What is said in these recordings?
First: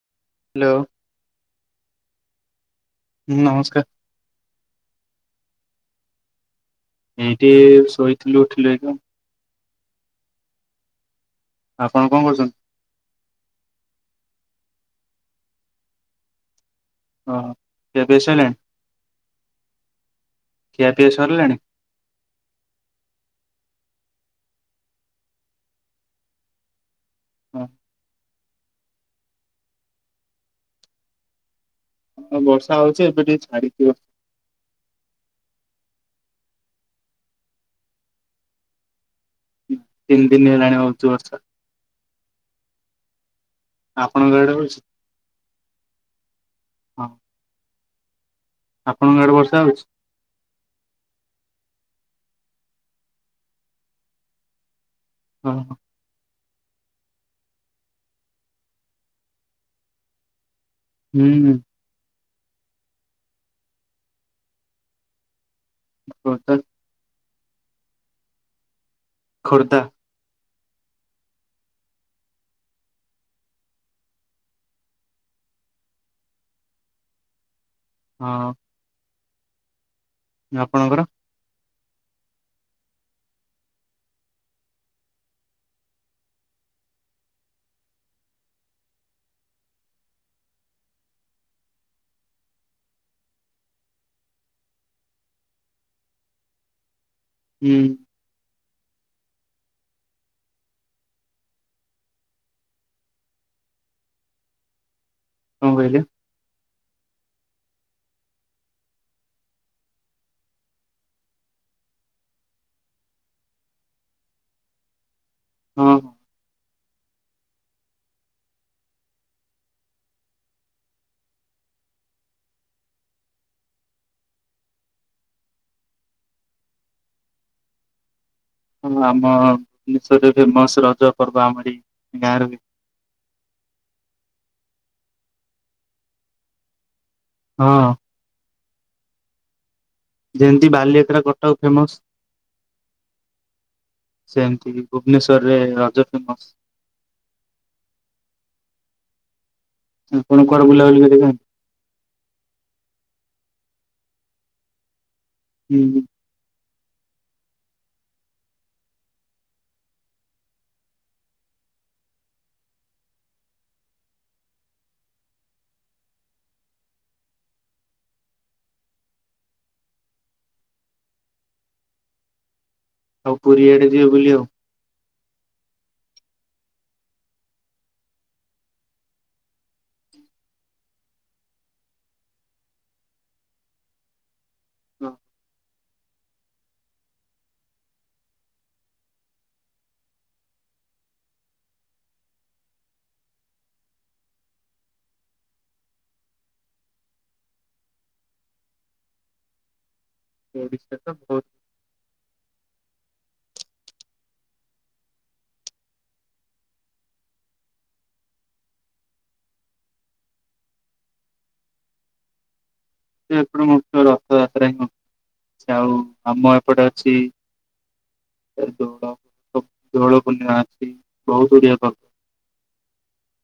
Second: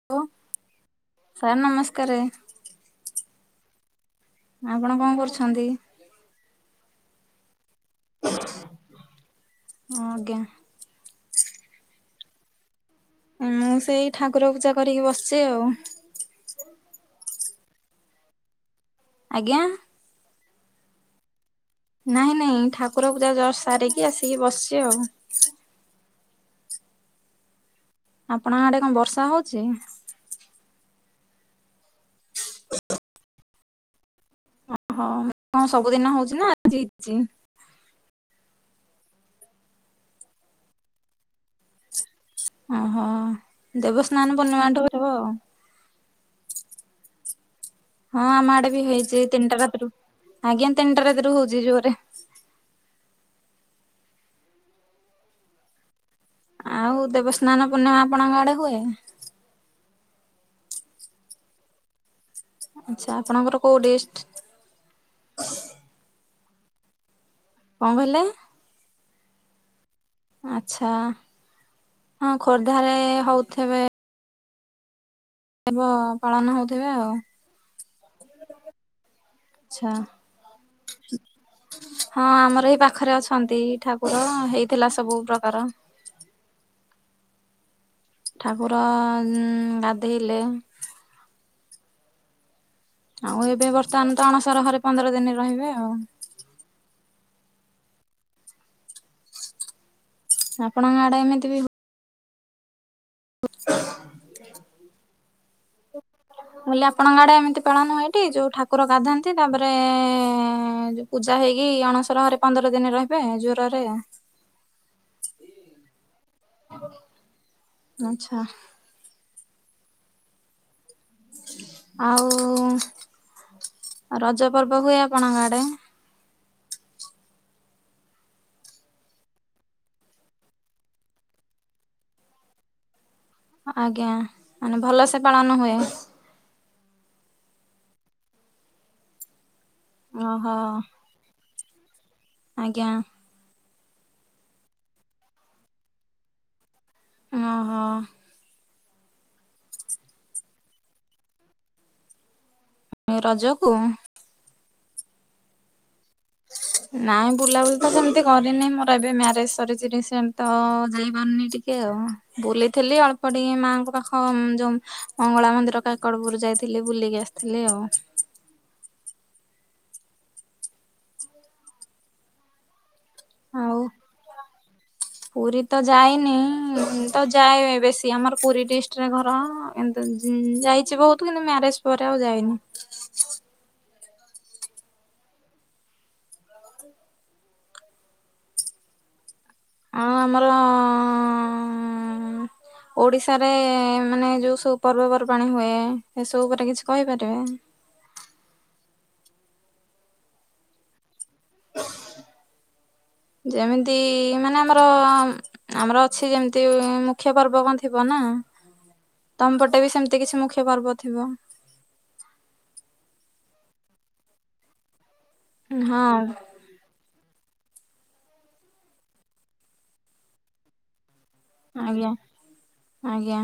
[unintelligible] ଲୋ। Sir ନମସ୍କାରେ। ହୁଁ ନମସ୍କାର୍। ଆପଣ କଣ କରୁଛନ୍ତି? ଏଇଠି ଶୋଇଥିଲୁ ଉଠିଲୁ ଏଇନା। ହଁ ଆଜ୍ଞା। ଆପଣ କଣ କରୁଚନ୍ତି? ମୁଁ ସେଇ ଠାକୁର ପୂଜା କରିକି ବସିଚି ଆଉ। ଓହୋ, ଖିଆ ପିଆ ସଇଲାଣି? ଆଜ୍ଞା। ଖିଆ ପିଆ ସରିଲାଣି? ନାଇଁ ନାଇଁ ଠାକୁର ପୂଜା ଜଷ୍ଟ ସାରିକି ଆସିକି ବସିଚି ଆଉ। [unintelligible] ଆପଣଙ୍କ ଆଡେ କଣ ବର୍ଷା ହଉଛି? ଅଁ ବର୍ଷା ହଉଚି ଏବେ ଟିକେ ଛାଡିିଥିବ। ଓହୋ କଣ ସବୁଦିନ ହଉଛି ନା ଆଜି ହେଇଛି। ତିନି ଦିନ ହେଲାଣି ହଉଚି ବର୍ଷା। ଓହୋ ଆପଣଙ୍କ ଦେବସ୍ନାନ ଆଡେ ହଉଛି ପୂର୍ଣ୍ଣିମାଠୁ ହଉଥିବ ଆଉ। ହଁ ହଁ ଆମ ଆଡେ ବି ଆପଣଙ୍କ ହେଇଚି ଆଡେ ବର୍ଷା ତିନିଟା ହଉଛି? ରାତିରୁ, ଆଜ୍ଞା ତିନିଟା ରାତିରୁ ହଉଚି ଜୋରରେ। ଅ ହ। ଆଉ ଦେବସ୍ନାନ ପୂର୍ଣ୍ଣିମା ଆପଣଙ୍କ ଆଡେ ହୁଏ? ହୁଁ। ଆଚ୍ଛା ଆପଣଙ୍କର କୋଉ ଡିଷ୍ଟ? ଖୋର୍ଦ୍ଧା। କଣ କହିଲେ? ଖୋର୍ଦ୍ଧା। ଆଚ୍ଛା ହଁ ଖୋର୍ଦ୍ଧାରେ ହଉଥେବେ ଦେବ ପାଳନ ହଉଥିବେ ଆଉ। ହଁ। ଆଚ୍ଛା। ଆପଣଙ୍କର? ହଁ ଆମର ଏଇ ପାଖରେ ଅଛନ୍ତି ଠାକୁର ହେଇଥିଲା ସବୁ ପ୍ରକାର। ଠାକୁର ଉଁ ଗାଧେଇଲେ। ଆଉ ଏବେ ବର୍ତ୍ତମାନ ତ ଅଣସର ଘରେ ପନ୍ଦର ଦିନ ରହିବେ ଆଉ। ହୁଁ। ଆପଣଙ୍କ ଆଡେ ଏମିତି ବି ହୁ କଣ କହିଲେ? ମୁଁ କହିଲି ଆପଣଙ୍କ ଆଡେ ଏମିତି ପାଳନ ହୁଏ ଟି ଯୋଉ ଠାକୁର ଗାଧାନ୍ତି ତାପରେ ଏ ଯଉ ପୂଜା ହେଇକି ଅଣସର ଘରେ ପନ୍ଦର ଦିନ ରହିବେ ଜ୍ୱରରେ। ହୁଁ। ଆଚ୍ଛା। ଆଉ ରଜ ପର୍ବ ହୁଏ ଆପଣଙ୍କ ଆଡେ? ହଁ ଆମ ଦେଶରେ ଫେମସ ରଜ ପର୍ବ ଆମରି ଗାଁ ର ବି ଆଜ୍ଞା, ମାନେ ଭଲ ସେ ପାଳନ ହୁଏ। ହଁ। ଓହୋ ଯେମତି ବାଲିଯାତ୍ରା କଟକ ଫେମସ୍। ଆଜ୍ଞା। ସେମିତି ଭୁବନେଶ୍ୱରରେ ରଜ ଫେମସ୍। ଓହୋ। ଆପଣ କୁଆଡେ ବୁଲାବୁଲି କରିବେ? ରଜକୁ ହୁଁ ହୁଁ। ନାଇଁ ବୁଲାବୁଲି ତ ସେମିତି କରିନି ମୋର ଏବେ ମ୍ୟାରେଜ ସରିଛି ରିସେଣ୍ଟତ ଯାଇପାରୁନି ଟି କେ ଆଉ ବୁଲିଥିଲି ଅଳ୍ପ ଟିକେ ମାଆଙ୍କ ପାଖ ଯୋଉଁ ମଙ୍ଗଳା ମନ୍ଦିର ପା ସକାଳପହରୁ ଯାଇଥିଲି ବୁଲିକି ଆସିଥିଲେ ଆଉ ଆଉ ପୁରୀଆଡେ ଆଡେ ଯିବେ ବୁଲି ଆଉ ପୁରୀ ତ ଯାଇନି ତ ଯାଏ ବେଶୀ ଆମର ପୁରୀ ଡିଷ୍ଟିରେ ଘର କିନ୍ତୁ ଯାଇଛି ବହୁତ କିନ୍ତୁ ମ୍ୟାରେଜ ପରେ ଆଉ ଯାଇନି ହଁ ଆଉ ଆମର ଓଡ଼ିଶାରେ ମାନେ ଯେଉ ସବୁ ପର୍ବପର୍ବାଣୀ ହୁଏ ଏସବୁ ଉପରେ କିଛି କହିପାରିବେ? ଓଡିଶା ତ ବହୁତ ଯେମିତି ମାନେ ଆମର ଆମର ଅଛି ଯେମିତି ମୁଖ୍ୟ ପର୍ବ କଣ ଥିବ ନା ତମପଟେବି ସେମିତି କିଛି ମୁଖ୍ୟ ପର୍ବ ଥିବ ଏପଟେ ମୁଖ୍ୟ ରଥଯାତ୍ରା ହିଁ ହଉଚି ଆଉ ହଁ ଆମ ଏପଟେ ଅଛି ଏ ଦୋଳ ଦୋଳ ପୂର୍ଣ୍ଣିମା ଅଛି। ବହୁତ ଗୁଡିଏ ପର୍ବ ଆଜ୍ଞା ଆଜ୍ଞା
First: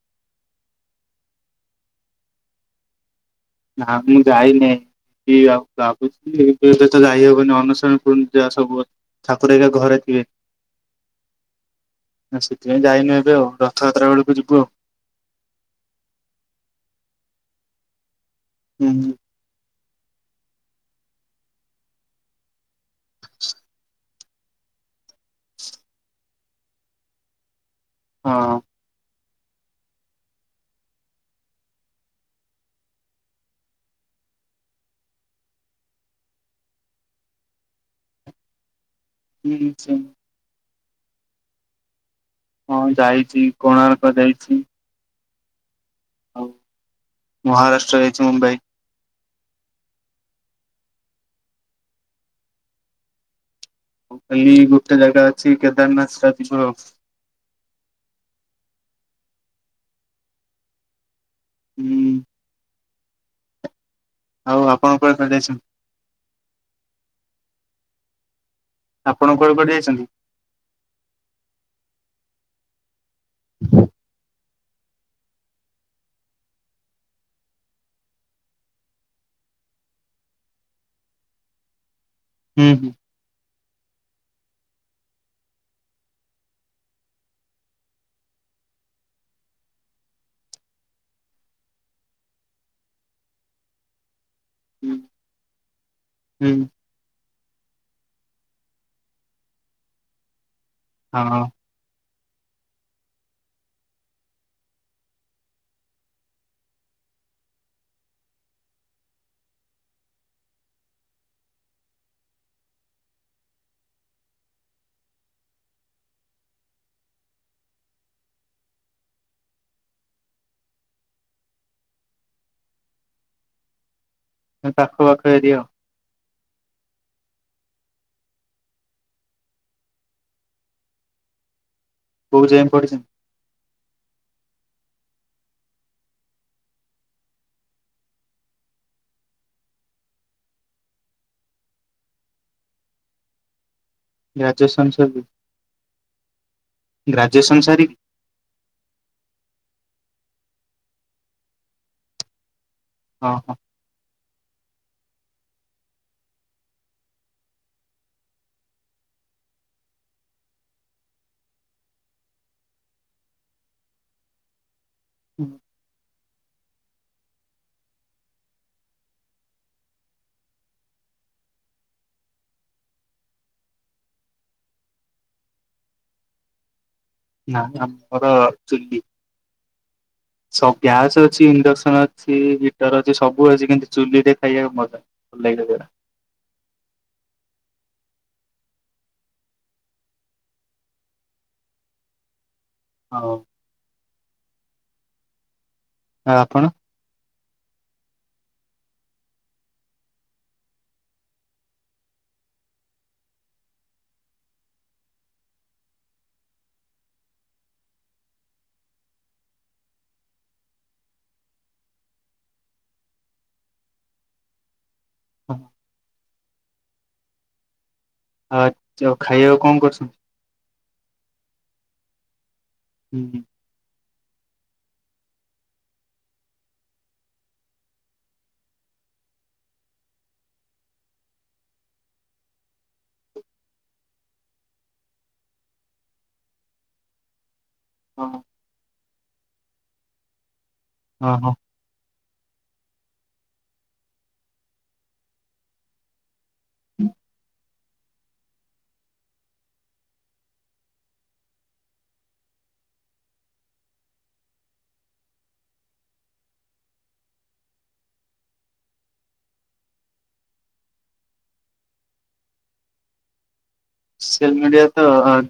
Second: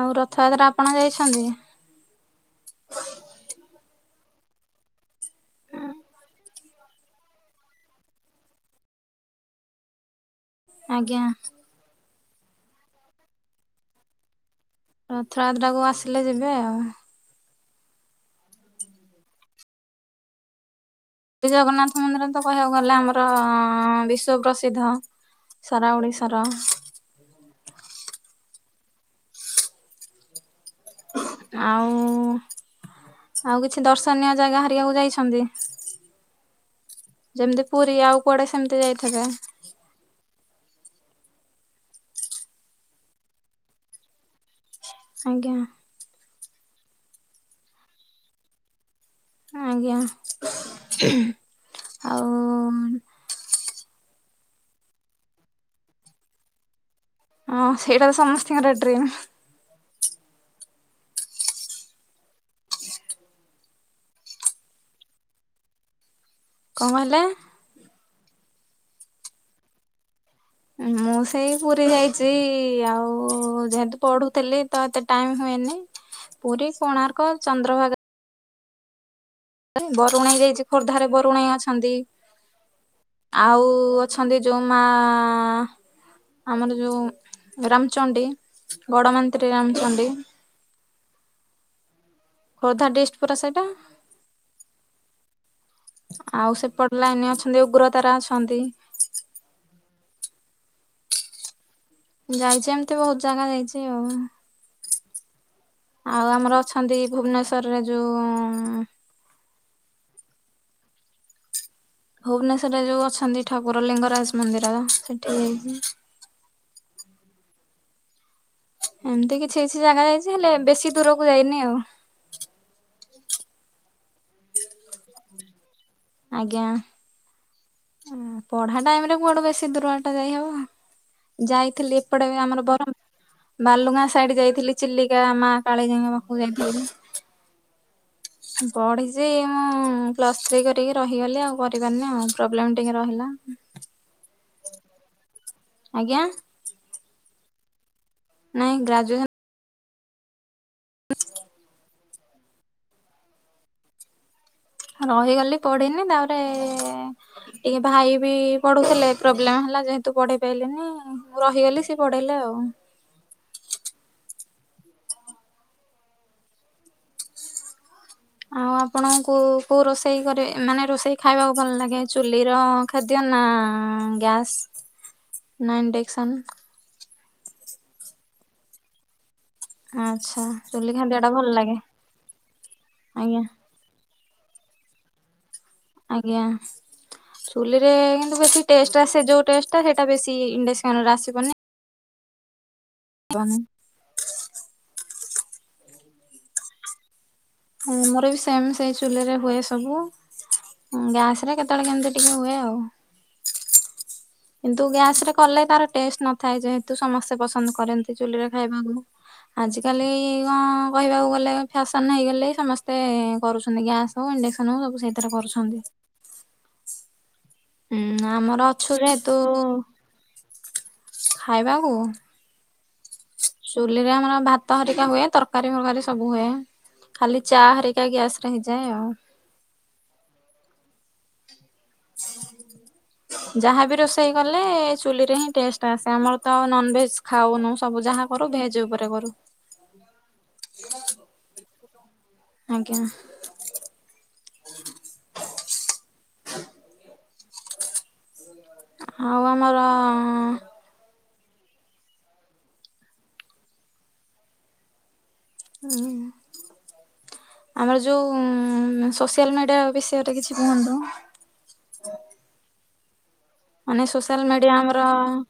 ଆଉ ରଥଯାତ୍ରା ଆପଣ ଯାଇଛନ୍ତି? ନାଁ ମୁଁ ଯାଇନି। କି ଆଉ ଭାବୁଥିଲି କିନ୍ତୁ ଏବେତ ଯାଇହବନି ଅନୁସରଣ କର ଯ ସବୁ ଅ ଠାକୁର ଏକା ଘରେ ଥିବେ। ଆଜ୍ଞା ନା ସେଥିପାଇଁ ଯାଇନୁ ଏବେ ଆଉ ରଥଯାତ୍ରା ବେଳକୁ ଯିବୁ ଆଉ। ରଥଯାତ୍ରାକୁ ଆସିଲେ ଯିବେ ଆଉ। ଉହୁଁ ଶ୍ରୀଜଗନ୍ନାଥ ମନ୍ଦିର ତ କହିବାକୁ ଗଲେ ଆମର ବିଶ୍ୱ ପ୍ରସିଦ୍ଧ। ସାରା ଓଡ଼ିଶାର ହଁ ଆଉ ଆଉ କିଛି ଦର୍ଶନୀୟ ଜାଗା ହାରିକାକୁ ଯାଇଛନ୍ତି? ଯେମିତି ପୁରୀ ଆଉ କୁଆଡେ ସେମିତି ଯାଇଥିବେ। ହୁ ସ [inaudible] ହଁ ଯାଇଚି କୋଣାର୍କ ଯାଇଛି। ଆଜ୍ଞା। ଆଉ ମହାରାଷ୍ଟ୍ର ଯାଇଛି ମୁମ୍ବାଇ। ଆଜ୍ଞା ଆଉ କାଲି ଗୋଟେ ଜାଗା ଅଛି କେଦାରନାଥ ଷ୍ଟା ଯିବ। ଓଁ ସେଇଟା ତ ସମସ୍ତିଙ୍କର ଡ୍ରିମ୍। ହୁଁ ଆଉ ଆପଣ କୁଆଡେ କୁଆଡେ ଯାଇଚନ୍ତି? କଣ କହିଲେ? ଆପଣ କୁଆଡେ କୁଆଡେ ଯାଇଚନ୍ତି? ମୁଁ ସେଇ ପୁରୀ ଯାଇଚି। ଆଉ ଯେହେତୁ ପଢୁଥିଲି ତ ଏତେ ଟାଇମ୍ ହୁଏନି। ପୁରୀ କୋଣାର୍କ ଚନ୍ଦ୍ରଭାଗା। ବରୁଣେଇ ଯାଇଚି। ଖୋର୍ଦ୍ଧାରେ ବରୁଣେଇ ଅଛନ୍ତି। ହୁଁ ହୁଁ। ଆଉ ଅଛନ୍ତି ଯୋଉ ମା ଆମର ଯଉଁ ରାମଚଣ୍ଡୀ ବଡ଼ ମାନ୍ତ୍ରୀ ରାମଚଣ୍ଡୀ। ଖୋର୍ଦ୍ଧା ଡିଷ୍ଟ ପରା ସେଇଟା ହୁଁ ଆଉ ସେପ ଲାଇନ ଅଛନ୍ତି, ଉଗ୍ରତାରା ଅଛନ୍ତି। ହଁ ହଁ। ଯାଉଚି ଏମତି ବହୁତ ଜାଗା ଯାଇଚି ଆଉ। ଆଉ ଆମର ଅଛନ୍ତି ଭୁବନେଶ୍ୱରରେ ଯୋଉ ଭୁବନେଶ୍ୱରରେ ଯୋଉ ଅଛନ୍ତି ଠାକୁର ଲିଙ୍ଗରାଜ ମନ୍ଦିର ସେଠିକି ଯାଇଚି। ଏମତି କିଛି ଏଛି ଜାଗା ଯାଇଚି ହେଲେ ବେଶୀ ଦୂରକୁ ଯାଇନି ଆଉ। ପାଖ ପାଖ ଏରିଆ। ଆଜ୍ଞା। ପଢା ଟାଇମରେ କୁଆଡୁ ବେଶୀ ଦୂର ବାଟ ଯାଇହବ। ଯାଇଥିଲି ଏପଟେ କୋଉ ଆମର ଯାଏଁ ବର ପଢିଛନ୍ତି ବାଲୁଙ୍ଗା ସାଇଡ ଯାଇଥିଲି ଚିଲିକା ମା କାଳିଜାଇଙ୍କ ପାଖକୁ ଯାଇଥିଲି। ପଢିଚି ମୁଁ ପ୍ଲସ୍ ଥ୍ରୀ କରି ଟିକେ ରହିଗଲି ଆଉ କରିପାରିନି ଆଉ ପ୍ରୋବ୍ଲେମ ଟିକେ ରହିଲା। ଗ୍ରାଜୁଏସନ ସରବି। ଆଜ୍ଞା। ଗ୍ରାଜୁଏସନ୍ ସାରି ନାଇଁ ଗ୍ରାଜୁଏସନ [inaudible] ଅହ ରହିଗଲି ପଢିନି ତାବରେ ଏ ଭାଇ ବି ପଢୁଥିଲେ ପ୍ରୋବ୍ଲେମ ହେଲା ଯେହେତୁ ପଢି ପାଇଲିନି ମୁଁ ରହିଗଲି ସିଏ ପଢ଼ିଲେ ଆଉ। ଉଁ। ଆଉ ଆପଣଙ୍କୁ କୋଉ କୋଉ ରୋଷେଇ କରେ ମାନେ ରୋଷେଇ ଖାଇବାକୁ ଭଲ ଲାଗେ? ଚୁଲି ର ଖାଦ୍ୟ ନା ଗ୍ୟାସ୍ ନା ଇଣ୍ଡକ୍ସନ୍? ନା ନା ଆମର ଚୁଲି। ଆଚ୍ଛା। ସବ ଚୁଲି ଖାଦ୍ୟ ଗ୍ୟାସ ଟା ଅଛି, ଭଲ ଲାଗେ ଇଣ୍ଡକ୍ସନ ଅଛି, ହିଟର ଅଛି, ଆଜ୍ଞା ସବୁ ଅଛି କିନ୍ତୁ ଚୁଲି ରେ ଖାଇବାକୁ ମଜା ଲାଗିବଜଉରା। ଆଜ୍ଞା। ଚୁଲିରେ କିନ୍ତୁ ବେଶୀ ଟେଷ୍ଟ ଆସେ ଯୋଉ ଟେଷ୍ଟ ଟା ସେଇଟା ବେଶୀ ଇଣ୍ଡେସନରେ ଆସିବନି। ହଁ [unintelligible] ଆଉ ଆପଣ? ଆମର ବି ସେମ ସେଇ ଚୁଲିରେ ହୁଏ ସବୁ। ଗ୍ୟାସ ରେ କେତେବେଳେ କେମତି ଟିକେ ହୁଏ ଆଉ। କିନ୍ତୁ ଗ୍ୟାସ ରେ କଲେ ତାର ଟେଷ୍ଟ ନଥାଏ ଯେହେତୁ ସମସ୍ତେ ପସନ୍ଦ କରନ୍ତି ଚୁଲିରେ ଖାଇବାକୁ। ଆଜିକାଲି ଗଁ କହିବାକୁ ଗଲେ ଫ୍ୟାସନ୍ ହେଇଗଲେ ସମସ୍ତେ କରୁଚନ୍ତି ଗ୍ୟାସ୍ ହୋଉ ଇଣ୍ଡେକ୍ସନ ହୋଉ ସବୁ ସେଇଥିରେ କରୁଚନ୍ତି। ହୁଁ ଆମର ଆଉ ଅଛୁ ଯଉ ଯେହେତୁ ଖାଇବାକୁ କଣ କରୁଛନ୍ତି? ଖାଇବାକୁ। ଉଁ ହୁଁ। ଚୁଲିରେ ଆମର ଭାତ ହେରିକା ହୁଏ। ତରକାରୀ ଫରକାରୀ ସବୁ ହୁଏ। ଖାଲି ଚା ହାରିକା ଗ୍ୟାସ ର ହେଇଯାଏ ଆଉ। ଯାହା ବି ରୋଷେଇ କଲେ ଚୁଲିରେ ହିଁ ଟେଷ୍ଟ୍ ଆସେ। ଆମର ତ ଆଉ ନନ୍ଭେଜ ଖାଉନୁ ସବୁ। ଯାହା ହଁ କରୁ ଭେଜ୍ ଉପରେ କରୁ। ହଁ ହଁ। ଆଜ୍ଞା। ହୁଁ। ଆଉ ଆମର ଉଁ। ଆମର ଯୋଉ ସୋସିଆଲ ମିଡିଆ ବିଷୟରେ କିଛି କୁହନ୍ତୁ। ସୋସିଆଲ ମିଡିଆ ତ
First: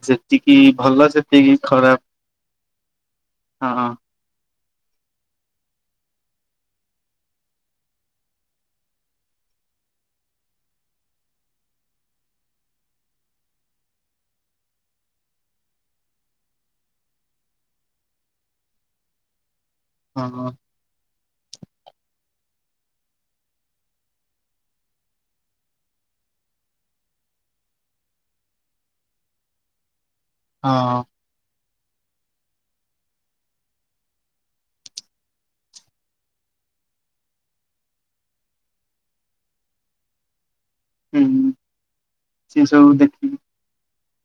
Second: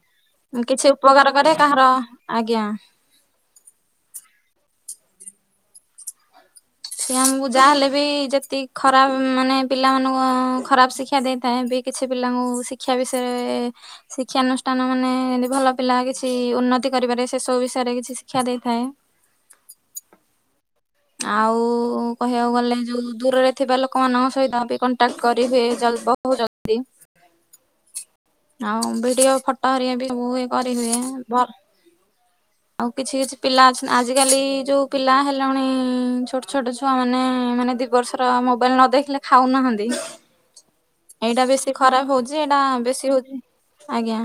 ଯେତିକି କିଛି ଭଲ ଉପକାର କରେ ସେତିକି କାହାର ଖରାପ। ଆଜ୍ଞା। ହଁ ହଁ। ସିଏ ଆମକୁ ଯାହା ହେଲେ ବି ଯେତିକି ଖରାପ ମାନେ ପିଲାମାନଙ୍କୁ ଖରାପ ଶିକ୍ଷା ଦେଇଥାଏ ବି। କିଛି ପିଲାଙ୍କୁ ଶିକ୍ଷା ବି-ସେ ଶିକ୍ଷାନୁଷ୍ଠାନ ମାନେ ଯେମିତି ଭଲ ପିଲା କିଛି ଉନ୍ନତି କରିପାରିବେ, ସେ ସବୁ ବିଷୟରେ କିଛି ଶିକ୍ଷା ଦେଇଥାଏ। ହଁ ହଁ। ଆଉ କହିବାକୁ ଗଲେ ଯୋଉ ଦୂରରେ ଥିବା ଲୋକମାନଙ୍କ ସହିତ ବି କଣ୍ଟାକ୍ଟ କରିହୁଏ। ଚାଲିବ ବହୁ ଜଦି ଆଉ ଭିଡିଓ ଫଟୋ ହେରିକା ବି ସବୁ ହୁଏ, କରି ହୁଏ। ହଁ ଭ ଆଉ କିଛି କିଛି ପିଲା ଅଛ, ଆଜିକାଲି ଯେଉଁ ପିଲା ହେଲାଣି ଛୋଟ ଛୋଟ ଛୁଆମାନେ ମାନେ ଦି ବର୍ଷର ମୋବାଇଲ ନ ଦେଖିଲେ ଖାଉନାହାନ୍ତି। ଏଇଟା ହୁଁ ବେଶି ଖରାପ ହଉଛି। ଏଇଟା ସେ ସବୁ ବେଶି ଦେଖିବି। ହଉଛି। ଆଜ୍ଞା।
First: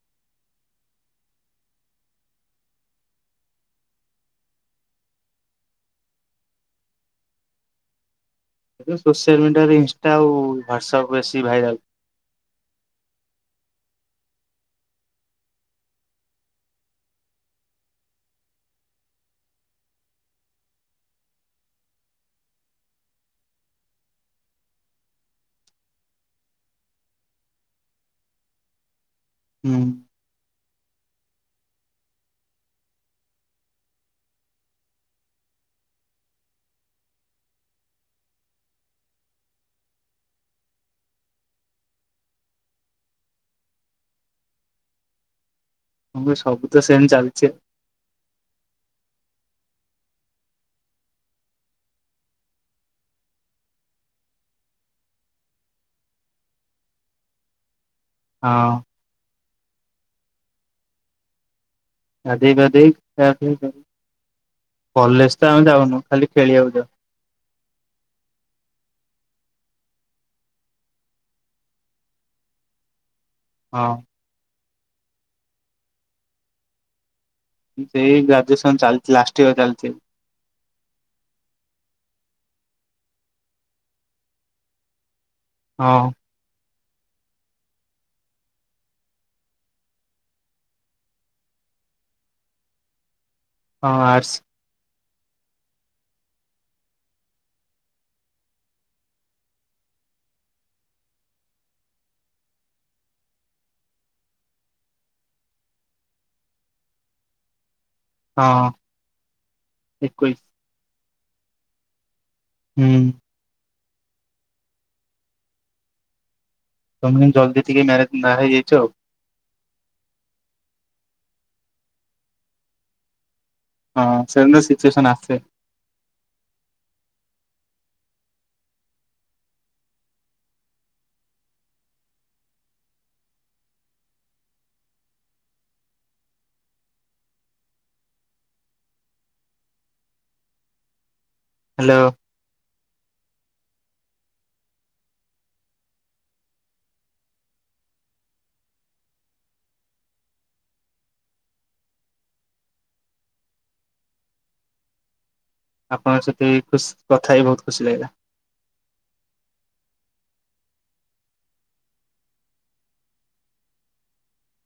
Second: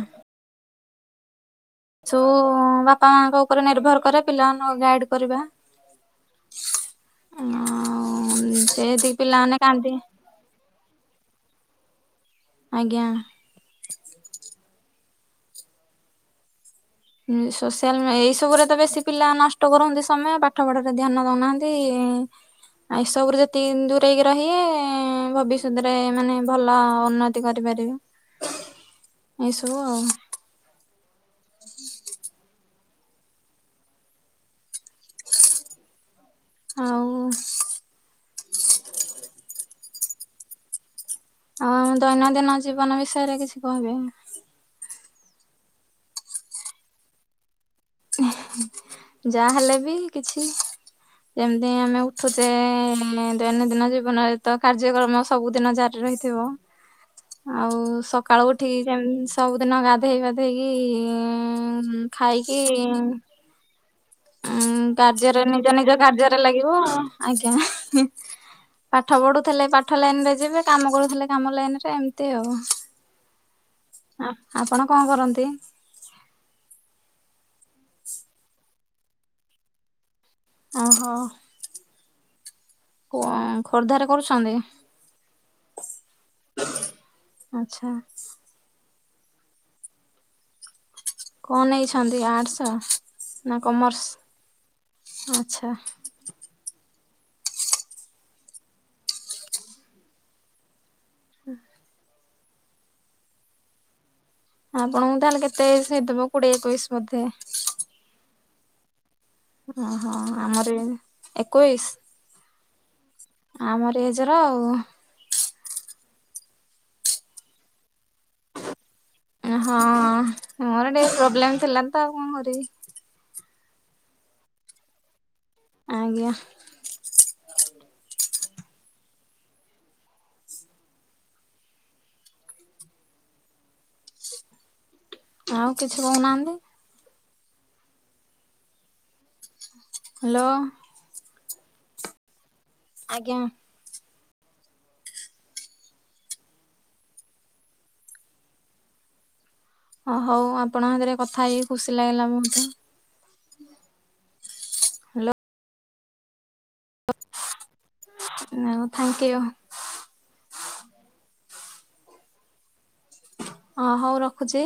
ସବୁ ବାପା, ମାଙ୍କ ଉପରେ ନିର୍ଭର କରେ ପିଲାମାନଙ୍କୁ ଗାଇଡ୍ କରିବା। ଆଉ ସେ ଯେତିକି ସୋସିଆଲ ପିଲାମାନେ ମିଡିଆରେ କାନ୍ଦି ଇନଷ୍ଟା ଆଉ ହ୍ୱାଟ୍ସଆପ୍ ବେଶି ଭାଇରାଲ। ଆଜ୍ଞା। ସୋସିଆଲ ଏଇ ସବୁରେ ତ ବେଶି ପିଲା ନଷ୍ଟ କରନ୍ତି ସମୟ, ପାଠ ପଢରେ ଧ୍ୟାନ ଦଉନାହାନ୍ତି। ଏସବୁରେ ଯେତିକି ଦୂରେଇ କି ରହିବେ, ଭବିଷ୍ୟତରେ ମାନେ ଭଲ ଉନ୍ନତି କରିପାରିବେ। ଏଇ ହୁଁ ସବୁ ଆଉ। ଆଉ। ଆଉ ଆମ ଦୈନନ୍ଦିନ ଜୀବନ ବିଷୟରେ କିଛି କହିବେ? ହଁ ସବୁ ତ ସେମ୍ ଚାଲିଚି ଆ। ଯାହା ହେଲେ ବି କିଛି ଯେମିତି ଆମେ ଉଠୁଛେ, ଦୈନନ୍ଦିନ ଜୀବନରେ ତ କାର୍ଯ୍ୟକ୍ରମ ସବୁଦିନ ଚା ରହିଥିବ। ଆଉ ସ ସକାଳୁ ହଁ ଉଠିକି ଯେମ୍ ସବୁଦିନ ଗାଧେଇ ପାଧେଇକି ଖାଇକି ଗାଧେଇ ପାଧେଇ [unintelligible] ଉଁ କଲେଜ ତ କାର୍ଯ୍ୟରେ ଆମେ ନିଜ ନିଜ ଯାଉନୁ ଖାଲି କାର୍ଯ୍ୟରେ ଲାଗିବ। ଖେଳିବାକୁ ଯାଉ ଆଜ୍ଞା। ପାଠ ପଢୁଥିଲେ ପାଠ ଲାଇନ ରେ ଯିବେ। କାମ କରୁଥିଲେ କାମ ଲାଇନରେ, ଏମିତି ଆଉ। ହଁ। ଆପଣ କଣ କରନ୍ତି? ସେଇ ଗ୍ରାଜୁଏସନ୍ ଚାଲିଚି, ଲାଷ୍ଟ ଇୟର୍ ଚାଲିଚି। ଓହୋ। କଣ ଖୋର୍ଦ୍ଧାରେ କରୁଛନ୍ତି? ହଁ। ଆଚ୍ଛା। କଣ ନେଇଛନ୍ତି ଆର୍ଟସ ନା ହଁ ଆର୍ଟସ କମର୍ସ ଆଚ୍ଛା। ଆପଣଙ୍କୁ ତାହେଲେ କେତେ ଏଜ୍ ହେଇଥିବ କୋଡିଏ ଏକୋଇଶି ବୋଧେ? ହଁ। ଓହୋ ଏକୋଇଶି ଆମରି ଏକୋଇଶ। ହୁଁ। ଆମରି ଏଜର ଆଉ। ତମେ ଜଲ୍ଦି ଟିକେ ମ୍ୟାରେଜ ବାହା ହେଇଯାଇଚ। ହଁ ମୋର ଟିକେ ପ୍ରୋବ୍ଲେମ ଥିଲା ତ କଣ କରିବି। ହଁ ସେ ସିଚୁଏସନ୍ ଆସେ। ଆଜ୍ଞା। ଆଉ କିଛି କହୁନାହାନ୍ତି। ହାଲୋ। ହାଲୋ। ଆଜ୍ଞା। ଓ ହଉ ଆପଣ ହତିରେ କଥା ହେଇକି ଖୁସି ଲାଗିଲା ବହୁତ। ହାଲୋ। ଆପଣଙ୍କ ସହିତ ବି ଖୁସି କଥା ହେଇ ବହୁତ ଖୁସି ଲାଗିଲା। ଉଁ ଆଉ ଥ୍ୟାଙ୍କ ୟୁ। ଅ ହଉ ରଖୁଚି।